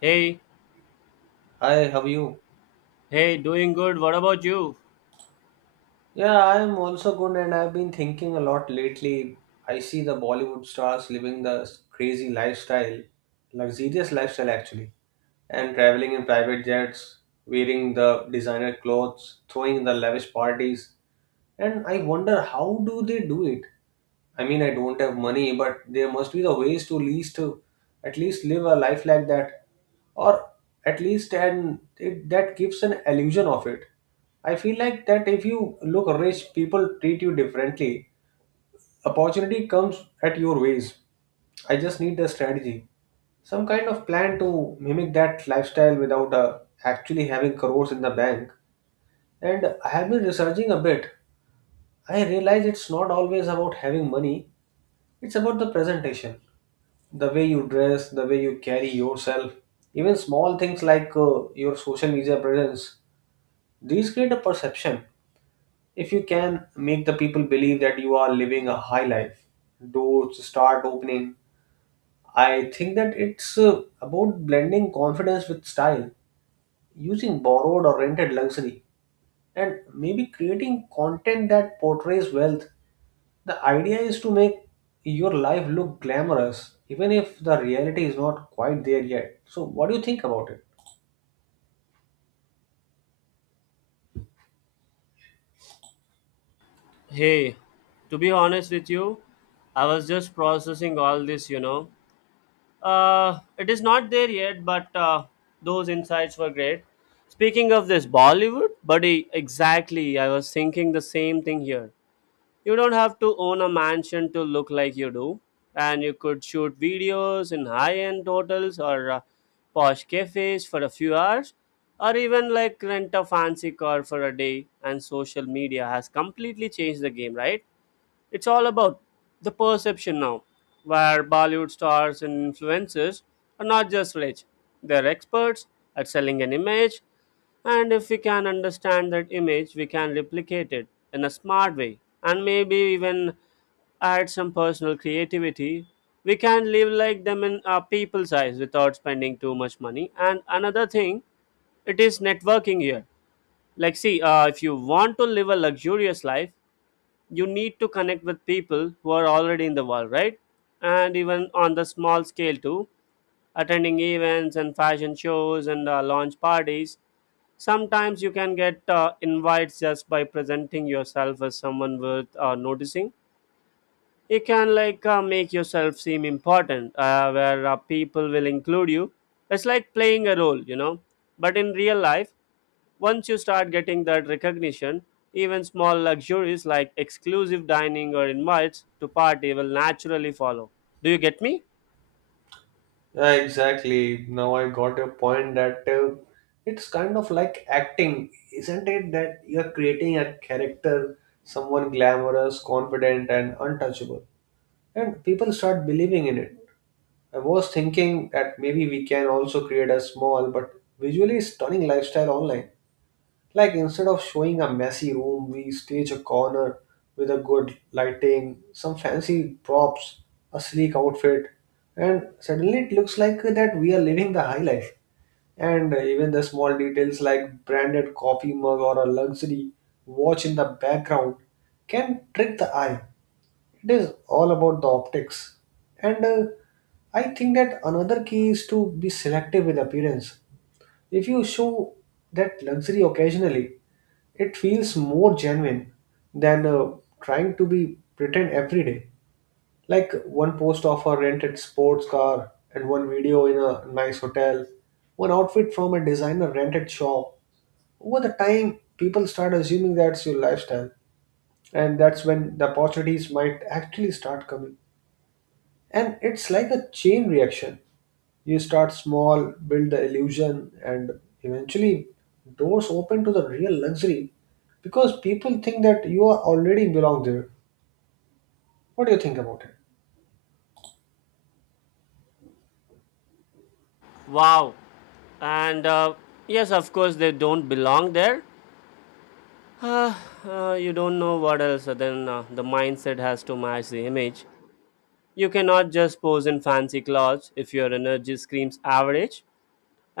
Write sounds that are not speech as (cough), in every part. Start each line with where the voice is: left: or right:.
left: Hey,
right: Hi, how are you?
left: hey, doing good. What about you?
right: Yeah, I'm also good, and I've been thinking a lot lately. I see the Bollywood stars living the crazy lifestyle, luxurious lifestyle actually, and traveling in private jets, wearing the designer clothes, throwing the lavish parties. And I wonder how do they do it? I mean, I don't have money, but there must be the ways to least to at least live a life like that, or at least and it, that gives an illusion of it. I feel like that if you look rich, people treat you differently. Opportunity comes at your ways. I just need the strategy, some kind of plan to mimic that lifestyle without actually having crores in the bank. And I have been researching a bit. I realize it's not always about having money, it's about the presentation, the way you dress, the way you carry yourself, even small things like your social media presence. These create a perception. If you can make the people believe that you are living a high life, doors start opening. I think that it's about blending confidence with style, using borrowed or rented luxury and maybe creating content that portrays wealth. The idea is to make your life look glamorous, even if the reality is not quite there yet. So, what do you think about it?
left: Hey, to be honest with you, I was just processing all this. It is not there yet, but those insights were great. Speaking of this Bollywood, buddy, exactly. I was thinking the same thing here. You don't have to own a mansion to look like you do, and you could shoot videos in high end hotels or posh cafes for a few hours, or even like rent a fancy car for a day. And social media has completely changed the game, right? It's all about the perception now, where Bollywood stars and influencers are not just rich, they're experts at selling an image, and if we can understand that image, we can replicate it in a smart way and maybe even add some personal creativity. We can live like them in our people's eyes without spending too much money. And another thing, it is networking here. Like, see, if you want to live a luxurious life, you need to connect with people who are already in the world, right? And even on the small scale too, attending events and fashion shows and launch parties. Sometimes you can get invites just by presenting yourself as someone worth noticing. You can make yourself seem important, where people will include you. It's like playing a role, you know, but in real life, once you start getting that recognition, even small luxuries like exclusive dining or invites to party will naturally follow. Do you get me?
right: Yeah, exactly. Now I got your point that it's kind of like acting, isn't it? That you're creating a character, someone glamorous, confident, and untouchable, and people start believing in it. I was thinking that maybe we can also create a small but visually stunning lifestyle online. Like instead of showing a messy room, we stage a corner with a good lighting, some fancy props, a sleek outfit, and suddenly it looks like that we are living the high life. And even the small details like branded coffee mug or a luxury watch in the background can trick the eye. It is all about the optics, and I think that another key is to be selective with appearance. If you show that luxury occasionally, it feels more genuine than trying to be pretend every day, like one post of a rented sports car and one video in a nice hotel, one outfit from a designer rented shop. Over the time people start assuming that's your lifestyle, and that's when the opportunities might actually start coming. And it's like a chain reaction. You start small, build the illusion, and eventually doors open to the real luxury because people think that you are already belong there. What do you think about it?
left: Wow, and yes, of course they don't belong there. You don't know what else, the mindset has to match the image. You cannot just pose in fancy clothes if your energy screams average.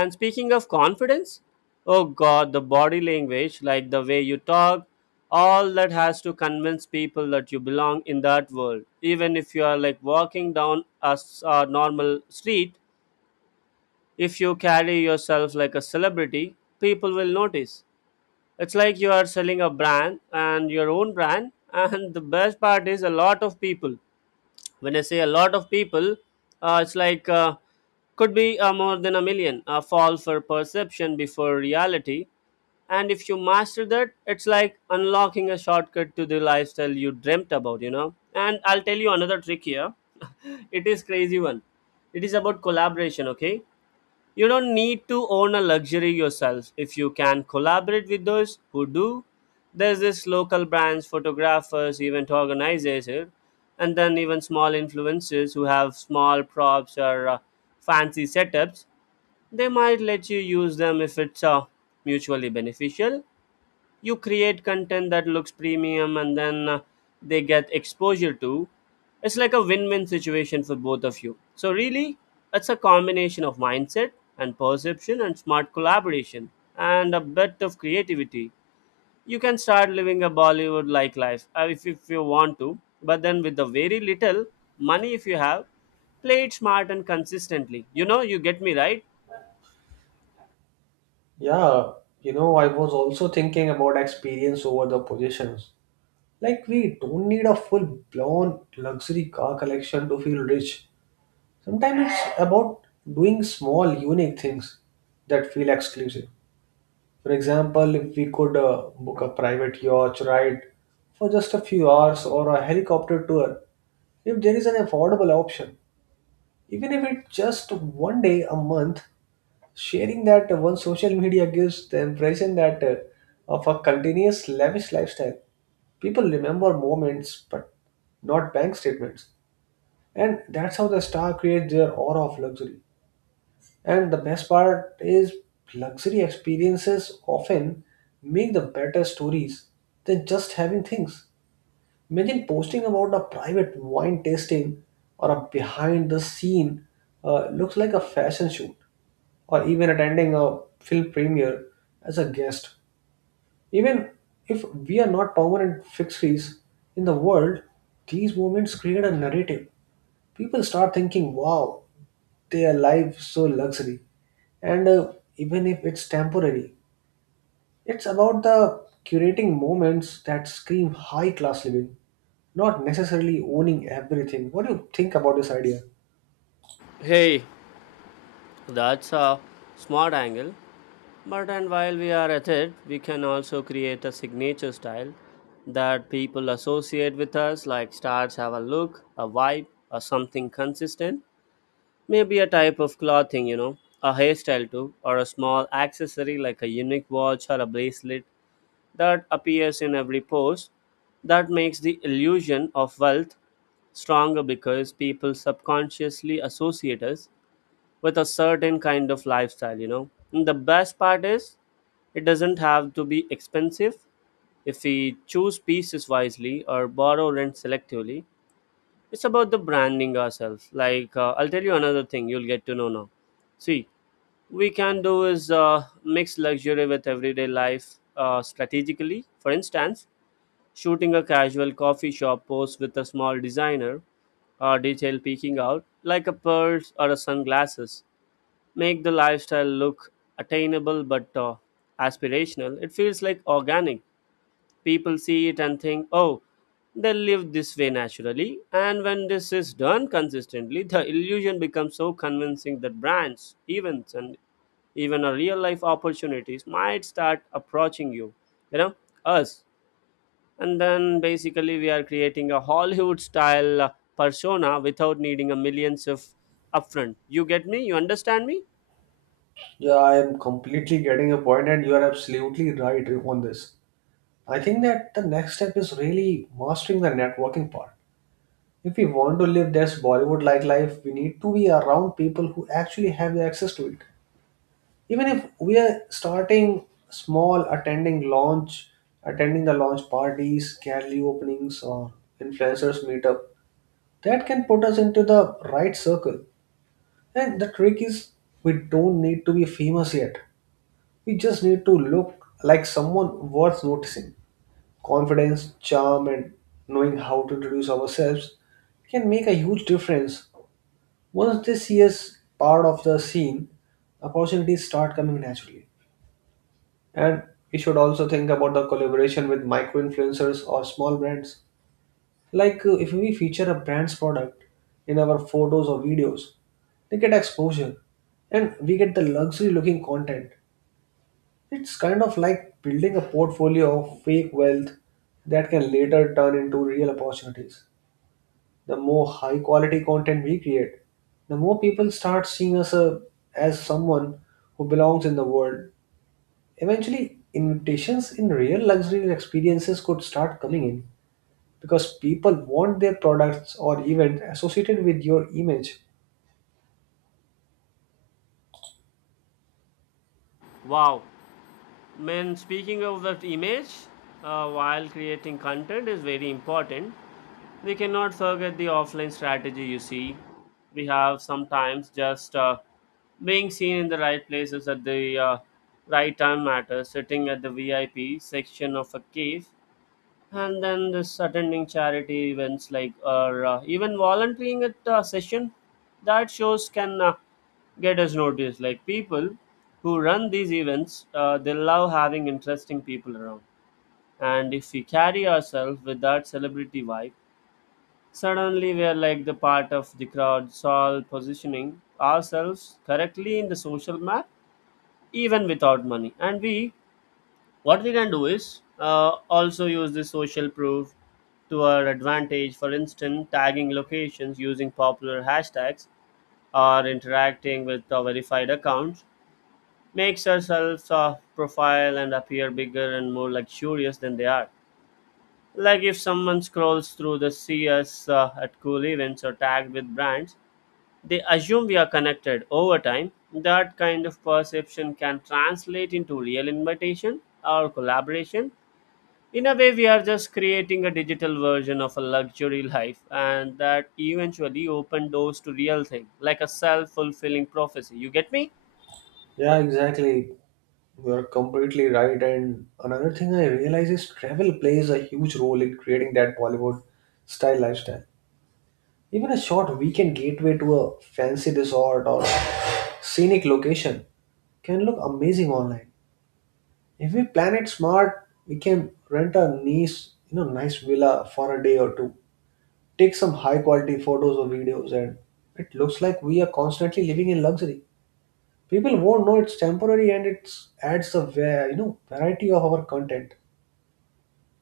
left: And speaking of confidence, oh god, the body language, like the way you talk, all that has to convince people that you belong in that world. Even if you are like walking down a normal street, if you carry yourself like a celebrity, people will notice. It's like you are selling a brand and your own brand. (laughs) And the best part is a lot of people. When I say a lot of people, it's like could be more than a million. Fall for perception before reality. And if you master that, it's like unlocking a shortcut to the lifestyle you dreamt about, you know. And I'll tell you another trick here. (laughs) It is crazy one. It is about collaboration, okay? You don't need to own a luxury yourself. If you can collaborate with those who do, there's this local brands, photographers, event organizers, and then even small influencers who have small props or fancy setups. They might let you use them if it's mutually beneficial. You create content that looks premium, and then they get exposure to. It's like a win-win situation for both of you. So really, it's a combination of mindset and perception and smart collaboration and a bit of creativity. You can start living a Bollywood like life, if you want to, but then with the very little money, if you have, play it smart and consistently, you know. You get me, right?
right: Yeah, you know, I was also thinking about experience over the positions. Like, we don't need a full blown luxury car collection to feel rich. Sometimes it's about doing small, unique things that feel exclusive. For example, if we could book a private yacht ride for just a few hours or a helicopter tour, if there is an affordable option, even if it's just one day a month, sharing that one social media gives the impression that of a continuous lavish lifestyle. People remember moments but not bank statements. And that's how the star creates their aura of luxury. And the best part is, luxury experiences often make the better stories than just having things. Imagine posting about a private wine tasting or a behind the scene looks like a fashion shoot, or even attending a film premiere as a guest. Even if we are not permanent fixes in the world, these moments create a narrative. People start thinking, wow, their life so luxury, and even if it's temporary, it's about the curating moments that scream high class living, not necessarily owning everything. What do you think about this idea?
left: Hey, that's a smart angle. But and while we are at it, we can also create a signature style that people associate with us, like stars have a look, a vibe, or something consistent. Maybe a type of clothing, you know, a hairstyle too, or a small accessory like a unique watch or a bracelet that appears in every pose. That makes the illusion of wealth stronger because people subconsciously associate us with a certain kind of lifestyle, you know. And the best part is it doesn't have to be expensive if we choose pieces wisely or borrow rent selectively. It's about the branding ourselves. Like, I'll tell you another thing, you'll get to know now. See, we can do is mix luxury with everyday life strategically. For instance, shooting a casual coffee shop post with a small designer or detail peeking out, like a purse or a sunglasses, make the lifestyle look attainable but aspirational. It feels like organic. People see it and think, oh, they live this way naturally. And when this is done consistently, the illusion becomes so convincing that brands, events, and even a real life opportunities might start approaching you, you know, us. And then basically, we are creating a Hollywood style persona without needing a millions of upfront. You get me? You understand me?
right: Yeah, I am completely getting your point, and you are absolutely right on this. I think that the next step is really mastering the networking part. If we want to live this Bollywood like life, we need to be around people who actually have the access to it, even if we are starting small. Attending the launch parties, gallery openings, or influencers meetup, that can put us into the right circle. And the trick is, we don't need to be famous yet, we just need to look like someone worth noticing. Confidence, charm, and knowing how to introduce ourselves can make a huge difference. Once they see us part of the scene, opportunities start coming naturally. And we should also think about the collaboration with micro influencers or small brands. Like if we feature a brand's product in our photos or videos, they get exposure and we get the luxury looking content. It's kind of like building a portfolio of fake wealth that can later turn into real opportunities. The more high quality content we create, the more people start seeing us as someone who belongs in the world. Eventually, invitations in real luxury experiences could start coming in because people want their products or event associated with your image.
left: Wow. When speaking of that image, while creating content is very important, we cannot forget the offline strategy. You see, we have sometimes just being seen in the right places at the right time matters. Sitting at the VIP section of a cave, and then this attending charity events, like, or even volunteering at a session, that shows can get us noticed. Like, people who run these events, they love having interesting people around. And if we carry ourselves with that celebrity vibe, suddenly we are like the part of the crowd. So all positioning ourselves correctly in the social map, even without money. And we, what they can do is also use this social proof to our advantage. For instance, tagging locations, using popular hashtags, or interacting with verified accounts, makes ourselves profile and appear bigger and more luxurious than they are. Like, if someone scrolls through, the see us at cool events or tagged with brands, they assume we are connected. Over time, that kind of perception can translate into real invitation or collaboration. In a way, we are just creating a digital version of a luxury life, and that eventually open doors to real thing, like a self-fulfilling prophecy. You get me?
right: Yeah, exactly. You're completely right. And another thing I realize is travel plays a huge role in creating that Bollywood style lifestyle. Even a short weekend gateway to a fancy resort or scenic location can look amazing online. If we plan it smart, we can rent a nice, you know, nice villa for a day or two, take some high quality photos or videos, and it looks like we are constantly living in luxury. People won't know it's temporary, and it adds a you know variety of our content.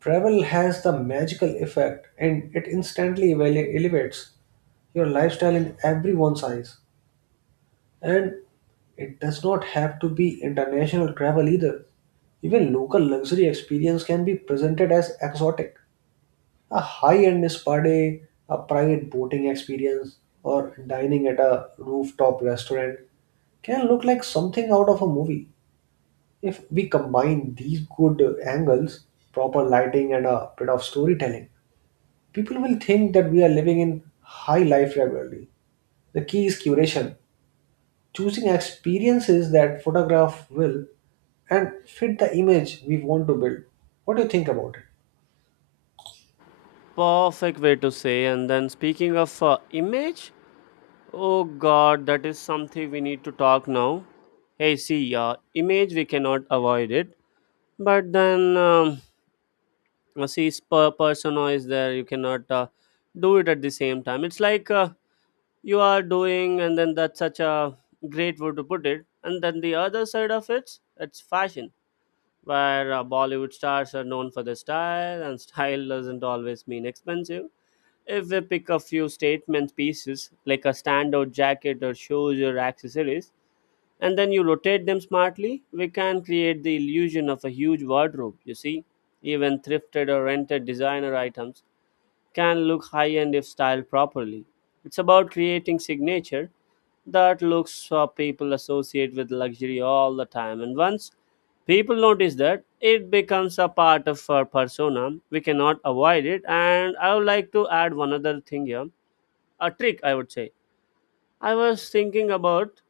right: Travel has the magical effect, and it instantly elevates your lifestyle in everyone's eyes. And it does not have to be international travel either. Even local luxury experience can be presented as exotic. A high-end spa day, a private boating experience, or dining at a rooftop restaurant can look like something out of a movie. If we combine these good angles, proper lighting, and a bit of storytelling, people will think that we are living in high life regularly. The key is curation, choosing experiences that photograph will and fit the image we want to build. What do you think about it?
left: Perfect way to say. And then speaking of image, oh god, that is something we need to talk now. Hey, see, image we cannot avoid it. But then see persona is there. You cannot do it at the same time. It's like you are doing, and then that's such a great way to put it. And then the other side of it, it's fashion, where Bollywood stars are known for their style, and (laughs) style doesn't always mean expensive. If we pick a few statement pieces like a standout jacket or shoes or accessories, and then you rotate them smartly, we can create the illusion of a huge wardrobe, you see. Even thrifted or rented designer items can look high end if styled properly. It's about creating signature that looks, people associate with luxury all the time. And once people notice that, it becomes a part of our persona. We cannot avoid it. And I would like to add one other thing here, a trick, I would say. I was thinking about,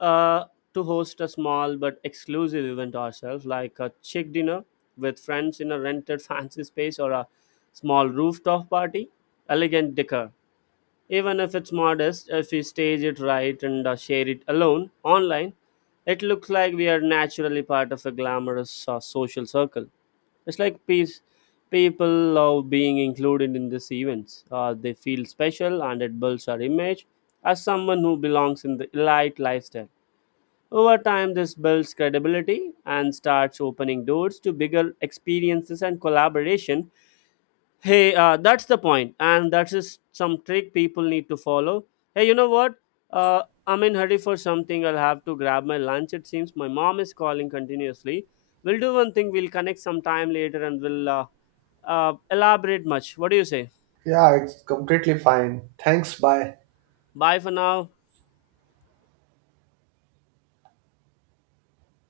left: uh, to host a small but exclusive event ourselves, like a chick dinner with friends in a rented (laughs) fancy space or a small rooftop party. Elegant decor, even if it's modest, if we stage it right and share it alone online, it looks like we are naturally part of a glamorous social circle. It's like peace. People love being included in these events. They feel special, and it builds our image as someone who belongs in the elite lifestyle. Over time, this builds credibility and starts opening doors to bigger experiences and collaboration. Hey, that's the point, and that's some trick people need to follow. Hey, you know what? I'm in hurry for something. I'll have to grab my lunch. It seems my mom is calling continuously. We'll do one thing. We'll connect sometime later, and we'll elaborate much. What do you say?
right: Yeah, it's completely fine. Thanks, bye.
left: Bye for now.